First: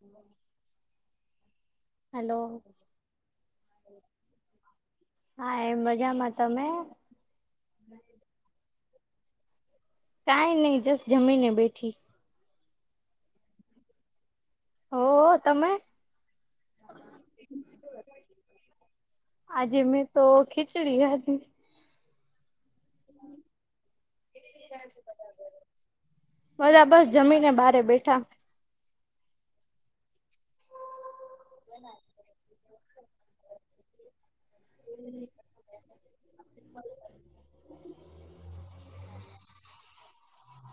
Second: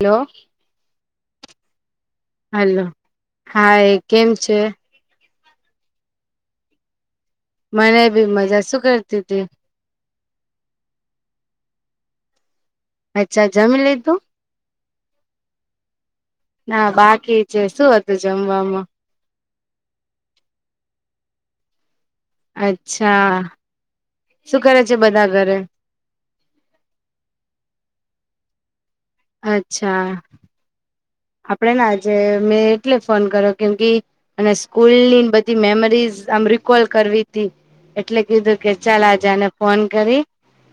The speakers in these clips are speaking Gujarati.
હલો. હેલો હાલો, હાય કેમ છે? હા એમ મજામાં, તમે? મને ભી મજા શું કરતી હતી? કાઈ નહી જસ જમીને બેઠી. અચ્છા જમી લીધું? હો તમે? ના બાકી જે, શું હતું જમવામાં? આજે મેં તો ખીચડી હતી. અચ્છા શું કરે છે બધા ઘરે? બલા બસ જમીને બહારે બેઠા. અચ્છા. આપણે ને આજે મેં એટલે ફોન કર્યો કેમ કે અને સ્કૂલ ની બધી મેમરીઝ આમ રીકોલ કરવીતી. એટલે કીધું કે ચાલ આજને ફોન કરી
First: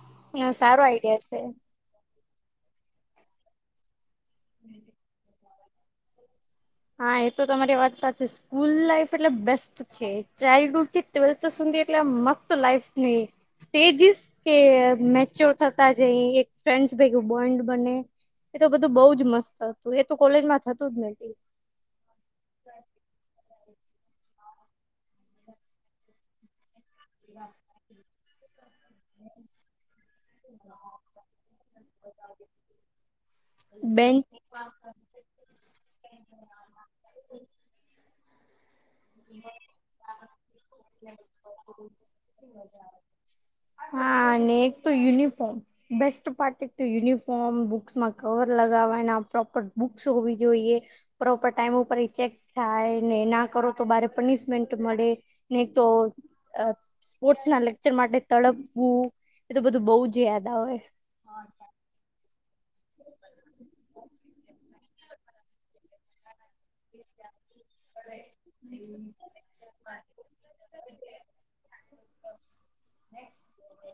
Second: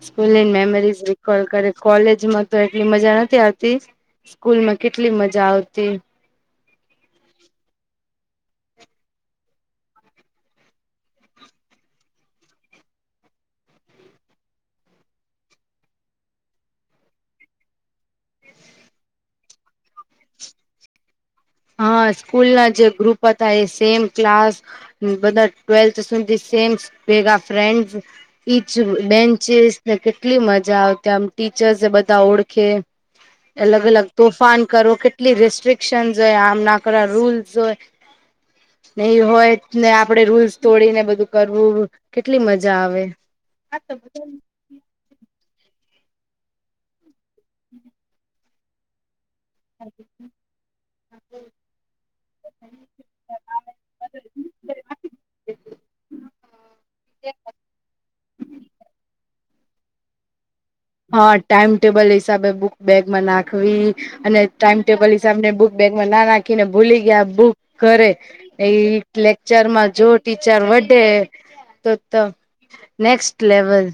સ્કૂલ સારો મેમરીઝ આઈડિયા છે રીકલ કરી કોલેજ માં તો એટલી મજા નથી આવતી સ્કૂલ માં કેટલી મજા આવતી. હા એ તો તમારી વાત સાચી, સ્કૂલ લાાઈફ એટલે બેસ્ટ છે ચાઇલ્ડહુડ થી [unintelligible] સુધી એટલે આ મસ્ત લાઈફની સ્ટેજીસ કે મેચ્યોર થતા જ અહી એક ફ્રેન્ડ ભેગું બોન્ડ બને. એ તો બધું બઉજ મસ્ત હતું એ તો કોલેજમાં થતું જ નથી. હા સ્કૂલ ના જે ગ્રુપ હતા એ સેમ ક્લાસ બધા ટ્વેલ્થ સુધી સેમ ભેગા ફ્રેન્ડ ઇચ બેન્ચિસ ને કેટલી મજા આવતી આમ ટીચર્સ બધા ઓળખે. અલગ અલગ બેન્ચ તોફાન કરો કે કેટલી રેસ્ટ્રિકશન્સ હોય આમના કરા રૂલ્સ હોય. નહી હોય ને આપડે રૂલ્સ તોડીને બધું કરવું કેટલી મજા આવે. હા તો બ અને એક યુનિફોર્મ બેસ્ટ પાર્ટ યુનિફોર્મ બુક્સમાં કવર લગાવવાના પ્રોપર બુક્સ હોવી જોઈએ પ્રોપર ટાઈમ ઉપર ચેક થાય ને ના કરો તો ભારે પનિશમેન્ટ મળે નહીં તો સ્પોર્ટ્સ ના લેક્ચર માટે તડપવું એ તો બધું બહ જ યાદ આવે હા ટાઈમટેબલ હિસાબે બુક બેગમાં નાખવી અને ટાઈમટેબલ એમને બુક બેગમાં ના નાખીને ભૂલી ગયા બુક કરે એ લેક્ચર માં જો ટીચર વટે તો નેક્સ્ટ લેવલ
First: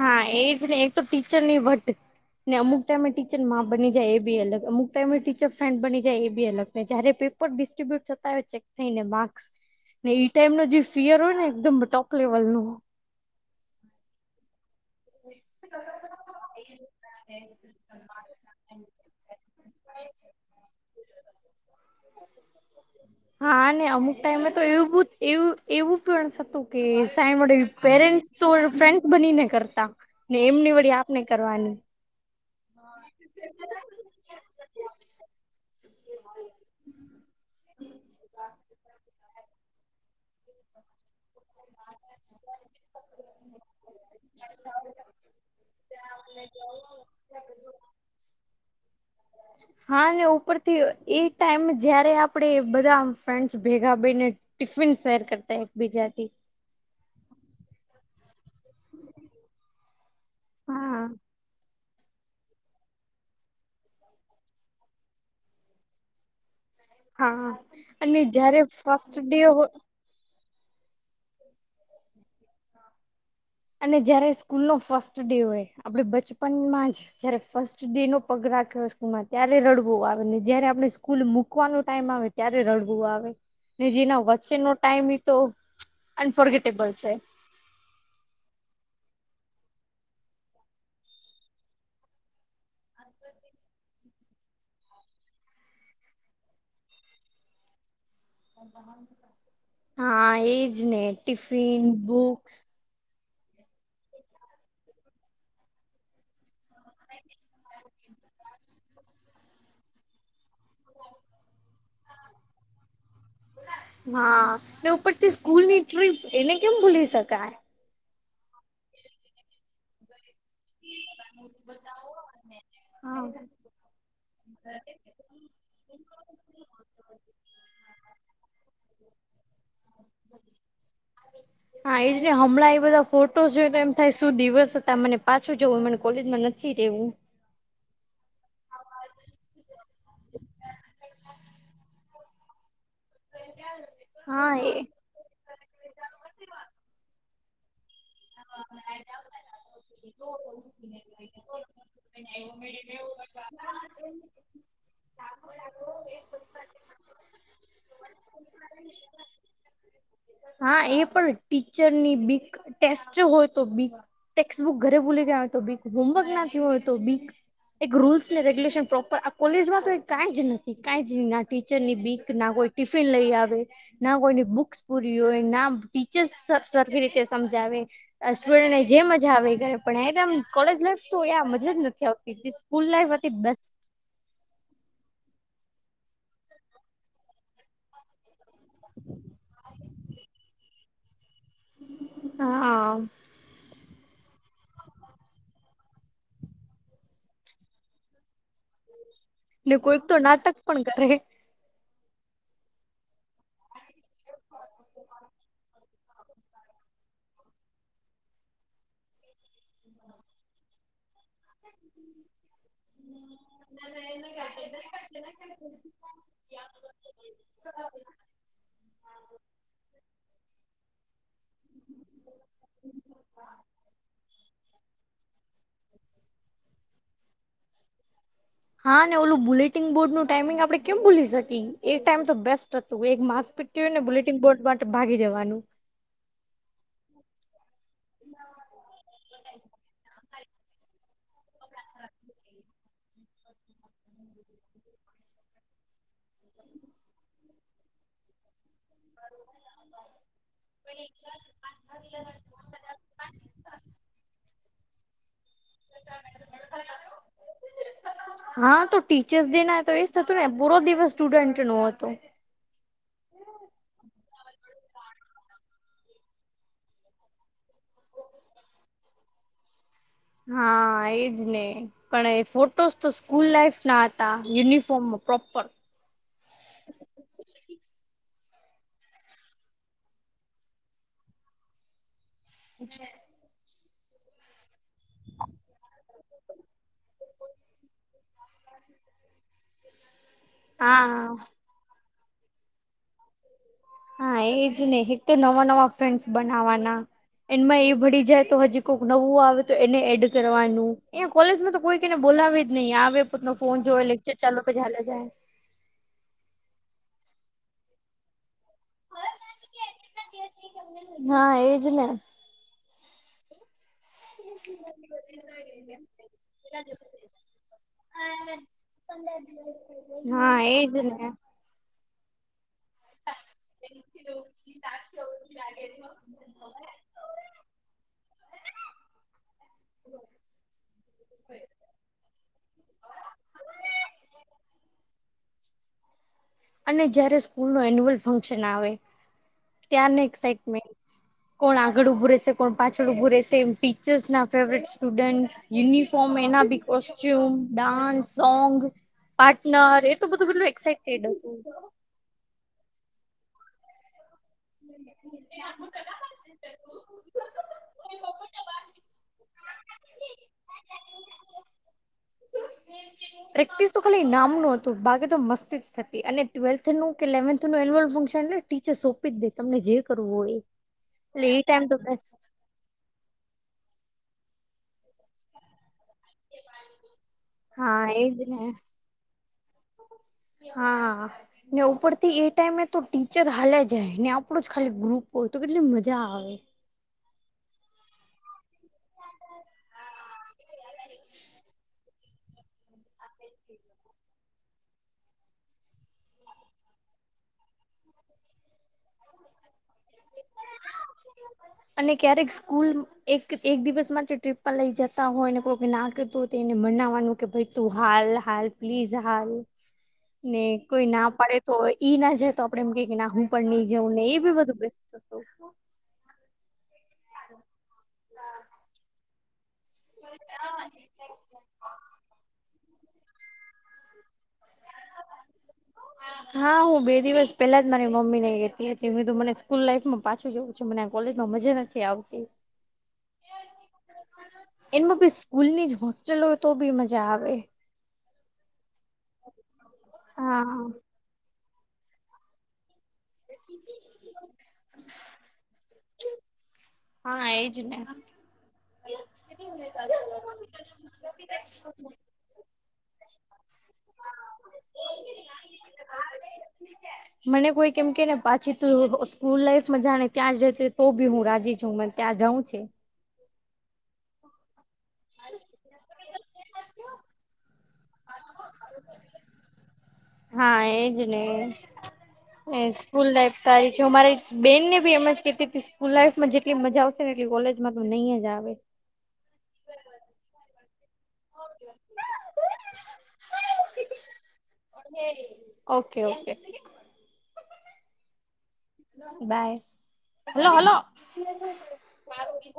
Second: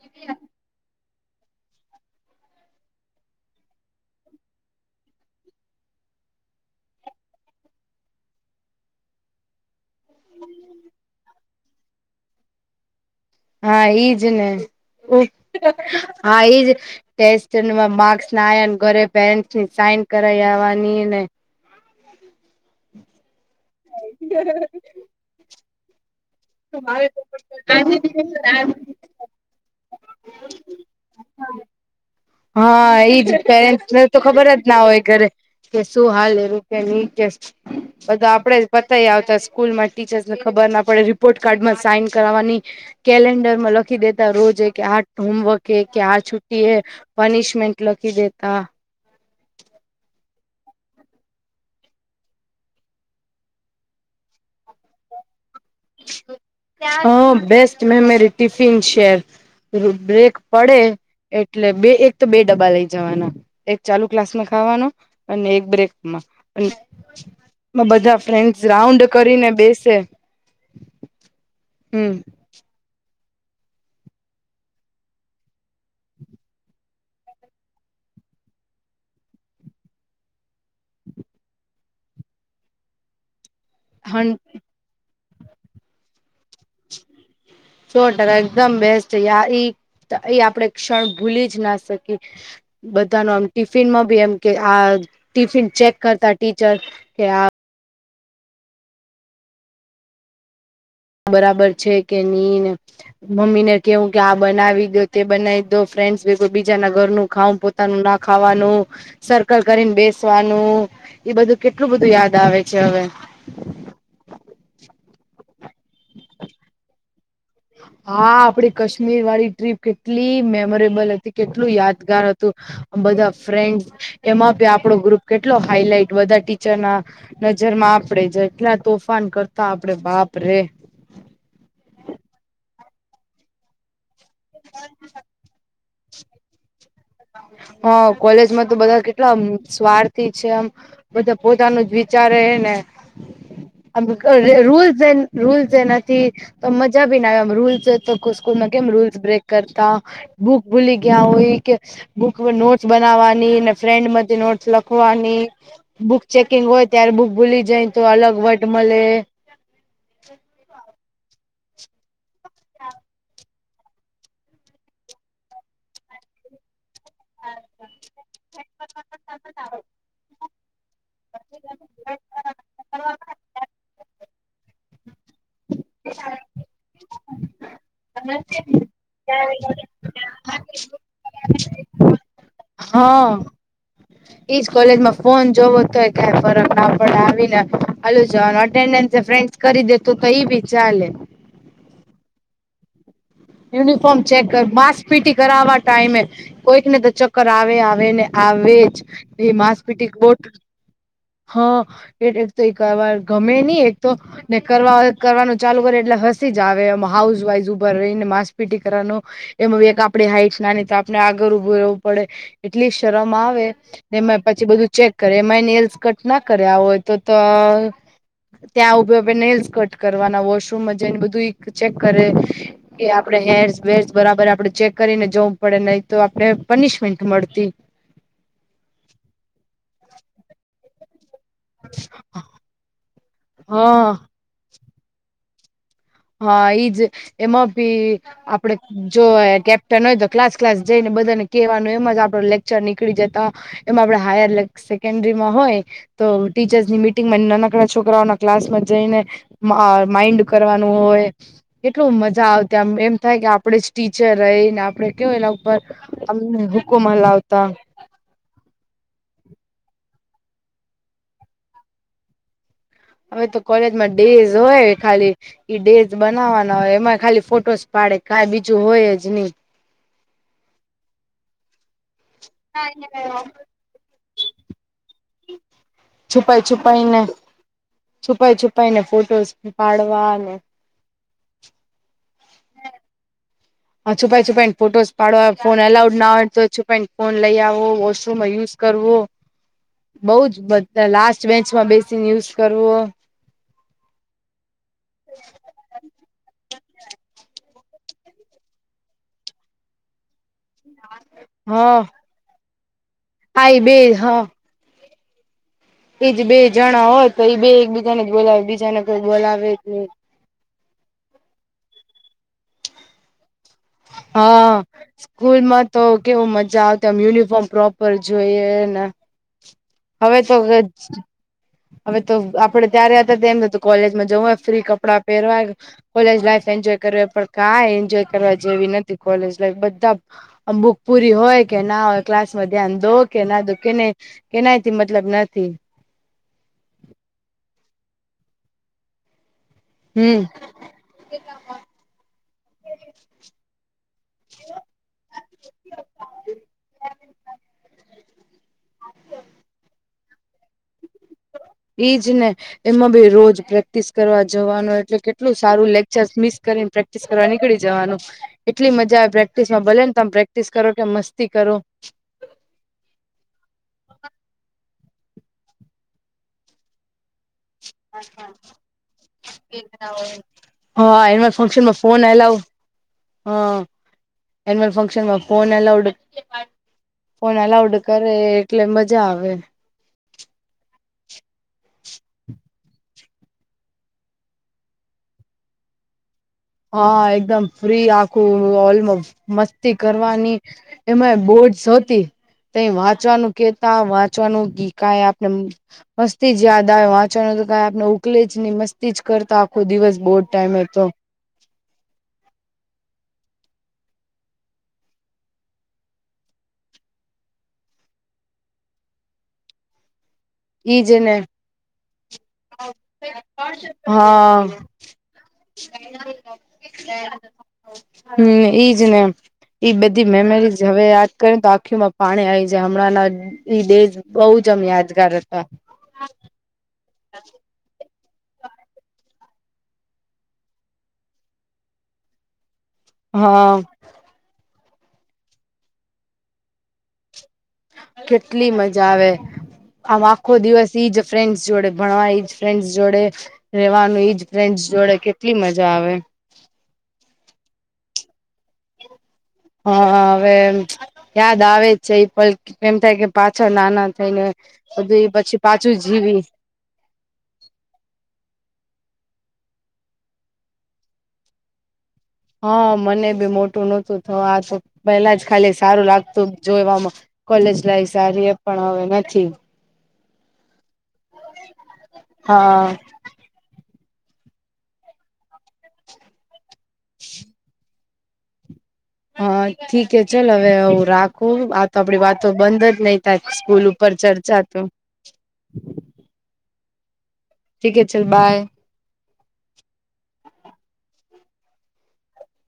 હા એજ નહી એક તો ટીચર નહી બટ ને અમુક ટાઈમે ટીચ મા બની જાય એ બી અલગ અમુક ટાઈમે ટીચર ફ્રેન્ડ બની જાય એ બી અલગ જયારે પેપર ડિસ્ટ્રીબ્યુટ થતા હોય ચેક થઈને માર્ક્સ ને ઈ ટાઈમ નો જે ફિયર હોય ને એકદમ ટોપ લેવલ નો હોય હા એઈજ ને હા એઈજ ટેસ્ટ માર્ક્સ [unintelligible] સાઈન કરવાનીને હા ને અમુક ટાઈમે તો એવું બ એવું એવું પણ કે સાઈ માટે પેરેન્ટસ તો ફ્રેન્ડસ બનીને કરતા ને એમની વળી આપને કરવાની હા એઈજ પેરેન્ટ્સને તો ખબર જ ના હોય ઘરે કે શું હાલ એવું કે નહી કે બધા આપડે જ પતાય આવતા સ્કૂલ માં ટીચર્સ ને ખબર ના પડે પોર્ટ કાર્ડમાં સાઈન કરવાવાની કેલેન્ડર માં લખી દે રોજ કે આ હોમવર્ક હ કે આ છુ્ટી હ પનિશમેન્ટ લખી દેતા હા ઉપરથી એ ટાઈમ જયારે આપડે બધા ફ્રેન્ડસ ભેગા ભઈને ટિફિન શેર કરતા એકબીજાથી હા best memory tiffin share break પડે હા એટલે બે એક તો બે ડબ્બા લઈ જવાના એક ચાલુ ક્લાસમાં ખાવાનો અને એક બ્રેકમાં હા બધા અને જયારે ફ્રેન્ડ રાઉન્ડ ફર્સ્ટ ડે કરીને બેસે હમ અને જયારે સ્કૂલ નો ફર્સ્ટ ડે હોય આપડે બચપનમાં જ જયારે ફર્સ્ટ ડે નો પગ રાખ્યો સ્કૂલમાં ત્યારે રડવો આવે ને જયારે આપણે સ્કૂલ મૂકવાનો ટાઈમ આવે ત્યારે રડવું આવે ને હ જેના વચ્ચેનોો ટાઈમ એ તો અનફર્ગેટેબલ છે. છોકરા એકદમ બેસ્ટ યારી તો એ આપણેે ક્ષણ ભૂલી જ ના શકીએ બધા ન આમ ટિફિનમાં બી એમ કે આ ટિફિન ચેક કરતા ટીચર કે આ હા એજ ને બરાબર ટિફિન છે કે બુક્સ નહી ને મમ્મી ને કેવું કે આ બનાવી દો તે બનાવી દો ફ્રેન્ડ કોઈ બીજા ના ઘરનું ખાઉ પોતાનું ના ખાવાનું સર્કલ કરીને બેસવાનું એ બધું કેટલું બધું યાદ આવે છે હવે હા ને ઉપરથી સ્કૂલ ની ટ્રીપ એને કેમ ભૂલી શકાય હા આપે કાશ્મીર વાળી ટ્રીપ કેટલી મે મોમ્બોરેબલ હતી કેટલું યાદગાર હતું હા બધા ફ્રેન્ડ એમાંભી આપડુ ગ્રુપ કેટલો હાઈલાઈટ બધા ટીચરના નજરમાં આપણેે જેટલા તોફાન કર તો આપડે બાપરે હા, એજ ને હમણાં એ બધા ફોટોસ જોય તે એમ થાય શું દિવસ હતા મને પાછું જવું મને કોલેજમાં નથી રહેવું. હા, કોલેજમાં તો બધા કેટલામ સ્વાર્થી છે આમ બધા પોતાનુંજ વિચારે ને આમ ગે રૂલ્સ એ રૂલ્સ નથી તો મજા ભી ના આવે આમ રૂલ્સ તોક કોસ સ્કૂલમાં કેમ રૂલ્સ્ બ્રેક કરતા બુક ભૂલી ગયા હોય કે બુક નોટ્સ બનાવાની ને ફ્રેન્ડમાથી નોટસ લખ ભોવાની બુક ચેકિંગ હોય ત્યારે બુક ભૂલી જાય તો અલગ વટ મલે [unintelligible] હા એ પણ ટીચરની બીક ટેસ્ટ હો તો બીક ટેક્સ બુક ઘરે ભૂલી ગયા હોય તો બીક હોમવર્ક ના થિયુ હોય તો બીક એક રૂલ્સ ને રેગ્યુલેશન પ્રોપર આ કોલેજમાં કઈ કાઈ જ નથી કાઈ જ ના ના ટીચરની બીક ના હોઈ ટિફિન લઈ આવે ના કોઈની બુક્સ પૂરી હોય નામ્ ટીચર્સ સર-સરખી રીતે સમ જાવે આ સ્ટુડન્ટને જે મજા આવે ઘરે પણ એક આમ કોલેજ લાઈફ તોયે મજા જ નથી આવ તી જે સ્કૂલ લાઈફ હતી બેસ્ટ હ [inaudible] ઈજ કોલેજમાં ફોન જેવો તોય કાંઈ ફરક નાપડે આવી ને જવાનું અટેન્ડેન્સ એ ફ્રેન્ડસ કરી દે તો તો ઈ ભી ચાલે. હા આ. યુનિફોર્મ ચેક કર માસ્ક પી ટી કરાવા ટાઈમે કોઈકને તો ચક્કર આવે આવે ને આવે જ જે ને માસ પી કોઈક ટી તો કે બોટ નાટક પણ કરે હ એલે તો એક વાર ગમે ની એક તો ને કરવા કરવાનું ચાલુ કરે એટલે હસી જ આવે એમ હાઉસ વાઈઝ ઉભા રહીને મા માસ પી ટી કરવાનું એમ એક આપડે હાઇટ્સ નાની તો આપના આગ તો ઉભું રહેવું પડે એટલી શરમ આવે ને મેં પછી બધું ચેક કરે એમાંયને નીલ્સ કટ ના કર્યા હોય તો તો ત્યાં ઉભી ઉભીને નેઇલ્સ કટ કરવાના વોશરૂમમાં જઈને બધું ઈ ચેક કરે કે આપડે હેર્સ વેર્સ બરાબર આપડે ચેક કરીને જઉં પઢે નહી તો આપડે પનિશમેન્ટ મળતી. હા, ને ઓલું બુલેટિન બોર્ડનું ટાઈમિંગ આપડે કેમ ભૂલી શક તી એ ટાઈમ તો બેસ્ટ હતું એક માસ્સ પી ટી હોય ને હા બુલેટિંગ બોર્ડ માટે ભાગી જવાનું. હા, ઈજ એમાં ભી આપડે જો એ કેપ્ટનજ ક્લાસ ક્લાસ જઈને બધાને કેવાનું એમજ આપડો લેક્ચર નીકળી જતા. એમાં આપડે હાયર લેક સે કેન્દ્રિમાં હોય તો ટીચર્સની મિટિંગમાં નાનકડા છોકરાઓના ક્લાસમાં જઈને મા અહ માઈન્ડ કરવાનું હોય કેટલું મજા આવ ત્યા એમ થાય કે આપડે જ ટીચર રહી ને આપડે કેવું એના ઉપર અમને હુકુ મલાવતા હા, તો ટીચર્સ ડે ના તો એજ હતું ને પૂરો દિવસ સ્ટુડન્ટનો હતો. હવે તો કોલેજમાં ડેઈઝ હોય ખાલી ઈ ડેઝ બનાવવાના હોય એમાં ખાલી ફોટોસ પાડે કાઈ બીજું હોયજ ની. હા, એજ ને. પણ એ ફોટોસ તો સ્કૂલ લાઈફ ના હતા યુનિફોર્મ પ્રોપર. છુપાઈ છુપાઈને છુપાઈ છુપાઈને ફોટોસ પાડવાને હુ છે? હા છુપાઈ છુપાઈ ફોટોસ પાડવા ફોન અલાઉડ ના હોય તો છુપાઈ ફોન લઈ આવો, વોશરૂમ યુઝ કરવો. બઉ જ બધા હા લાસ્ટ મેચમાં બેસીને યુઝ કરવો. હા એજ ને એક નવા નવા ફ્રેન્ડસ બનાવવાના. એમાં એ ભળી જાય તો હજી કોક નવું આવે તો એને એડ કરવાનું. કોલેજમાં તો હા કોઈ કને બોલાવી જ નહી આવે પોતનો હા ફોન એ બે જો લેકચર હા ચાલ કે હાલે જાય. એજ બે જણા હોય તો એ બે એકબીજાને જ બોલાવે બીજાને કોઈ બોલાવે જ નહી. હા એજ ને. [inaudible] હા સ્કૂલમાં તો કેવું મજા આવતીમ યુનિફોર્મ પ્રોપર જોઈએને હવે તો, હા એજ ને હવે તો આપણે ત્યારે હતા તેમ કોલેજમાં જવું હોય ફ્રી કપડાં પહેરવાય કોલેજ લાઈફ એન્જોય કરવી પડ કાઈ એન્જોય કરવા જેવી નથી કોલેજ લાઈફ બધા બુક પૂરી હોય કે ના હોય ક્લાસ માં ધ્યાન દો કે ના દો કેને કેનાયથી મતલબ નથી. અને જયારે સ્કૂલ નો એન્યુઅલ ફંક્શન આવે ત્યાંને હમ એક્સાઇટમેન્ટ. કોણ આગળ ઉભું રહેશે, કોણ પાછળ ઉભું રહેશે એમ ટીચર્સ ના ફેવરેટ સ્ટુડન્ટ યુનિફોર્મ એના બી કોસ્ટ્યુમ, ડાન્સ, સોંગ, પાર્ટનર એ તો બધું બધું એક્સાઈટેડ હોય. ઈજ ને એમાં ભી રોજ પ્રે પ્રેક્ટિસ કરવા જવાનું એટલે કેટલું સારું લેક્ચર્સ મિસ કરીને પ્રેક્ટ પ્રેક્ટિસ કરવા નીકળી જવાનું એટલી મજા આવે પ્રેક્ટિસમાં ભલે ને તમે પ્રેક્ટિસ કરો કે મસ્તી કરો. [inaudible] પ્રેક્ટિસ તો ખાલીઇ નામનું હતું બાગે તો મસ્તી જ થતી અને ટ્વેલ્થ નું કે લેવથ એન્યુઅલ ફંક્શન એ ટીચર સોંપી જ દે તમને જે કરવું હોય એ. હા એટલે એમાં એ ફંક્શન ટાઈમ તો માં ફોન બેસ્ટ અલાવ હા, એનુંઅલ ફંશનમાં ફોન અલાઉડ ફોન અલાઉડ હા કરે એજ ને એટલે મજા આવે. હા. ને ઉપરથી એ ટાઈમે તો ટીચર હાલે જાય ને આપણો જ ખાલી ગ્રુપ હોય તો કેટલી મજા આવે. હા, એકદમ ફ્રી આખું ઓલમાં મસ્તી કરવાની એમાંય બોડસ હતી. તયે વાંચવાનું કેતા વાંચવાનું ગી કા એ આપણે મસ્તી જ યાદ આવ વાંચણ તો કઈ આપને ઉકલે જ નહી મસ્તી જ કરતા આખો દિવસ બહુ જ ટાઈમે હતો. અને ક્યારેક સ્કૂલ એક એક દિવસ માટે ટ્રીપમાં લઈ જતા હોય ને કોક ના કેતુ તેને મનાવાનું કે ભાઈ તું હાલ હાલ પ્લીઝ હાલ. [inaudible] ને કોઈ ઈજ ના ને પાડે તો ઈ ના જાય તો આપડે એમ કે કે ના હું પણ નઈ જઉં ને એ બી બધું બે [inaudible] હમ્મ, ઈજ ને. ઈ બધી મેમરીઝ હવે યાદ કરી તો આખી પાણી આવી જાય હમણાંના ઈ ડે બહુ જમ યાદગાર હતા. હા હું બે દિવસ પેલા જ મારી મમ્મી ને ગેતી હતી હીધું મને સ્કૂલ લાઈફમાં પાછું જોવું છે, મને આ કોલેજમાં મજા નથી આવતી. હા. એમાં બી સ્કૂલ ની જ હોસ્ટેલ હોય, તો બી મજા આવે. કેટલી મજા આવે, આમ આખો હા દિવસ ઈ જ ફ્રેન્ડસ જોડે ભણવાઈ જ ફ્રેન્ડ્સ જોડે રેવાનું, ઈજ ફ્રેન્ડસ જોડે કેટલી મજા આવે. હા, એજ ને [unintelligible] હા, હવે એમ યાદ આવે છે એ પલ એમ થાય કે પાછા નાના થઈ ને, બધું એ પછી પાછું જીવી મને કોઈક એમ કે ને પાછી તું સ્કૂલ લાઈફમાં જા ને ત્યાં જ રેતી હોય, તો બી હું રાજી છુ મને ત્યાં જઉં છે. હા, મને બી મોટું નહોતું થવું આ તો પેલા જ ખાલી સારું લાગતું જોવામાં કોલેજ લાઈફ સારી એ પણ હવે નથી. હા, એજ ને, હા એજ સ્કૂલ લાઈફ સારી જો અમારી બેનને બી એમ જ કેતી સ્કૂલ લાઈફ માં જેટલી મજા આવશે એટલી કોલેજમાં તો નહી જ આવે. હા, ઠીક હે ચલ હવે રાખો આપડી વાતો બંધ જ નહી થાય સ્કૂલ ઉપર ચર્ચા તો ઓકે, ઓકે. ઠીક હે ચલ બાય. બાય, હલો-હલો કોઈ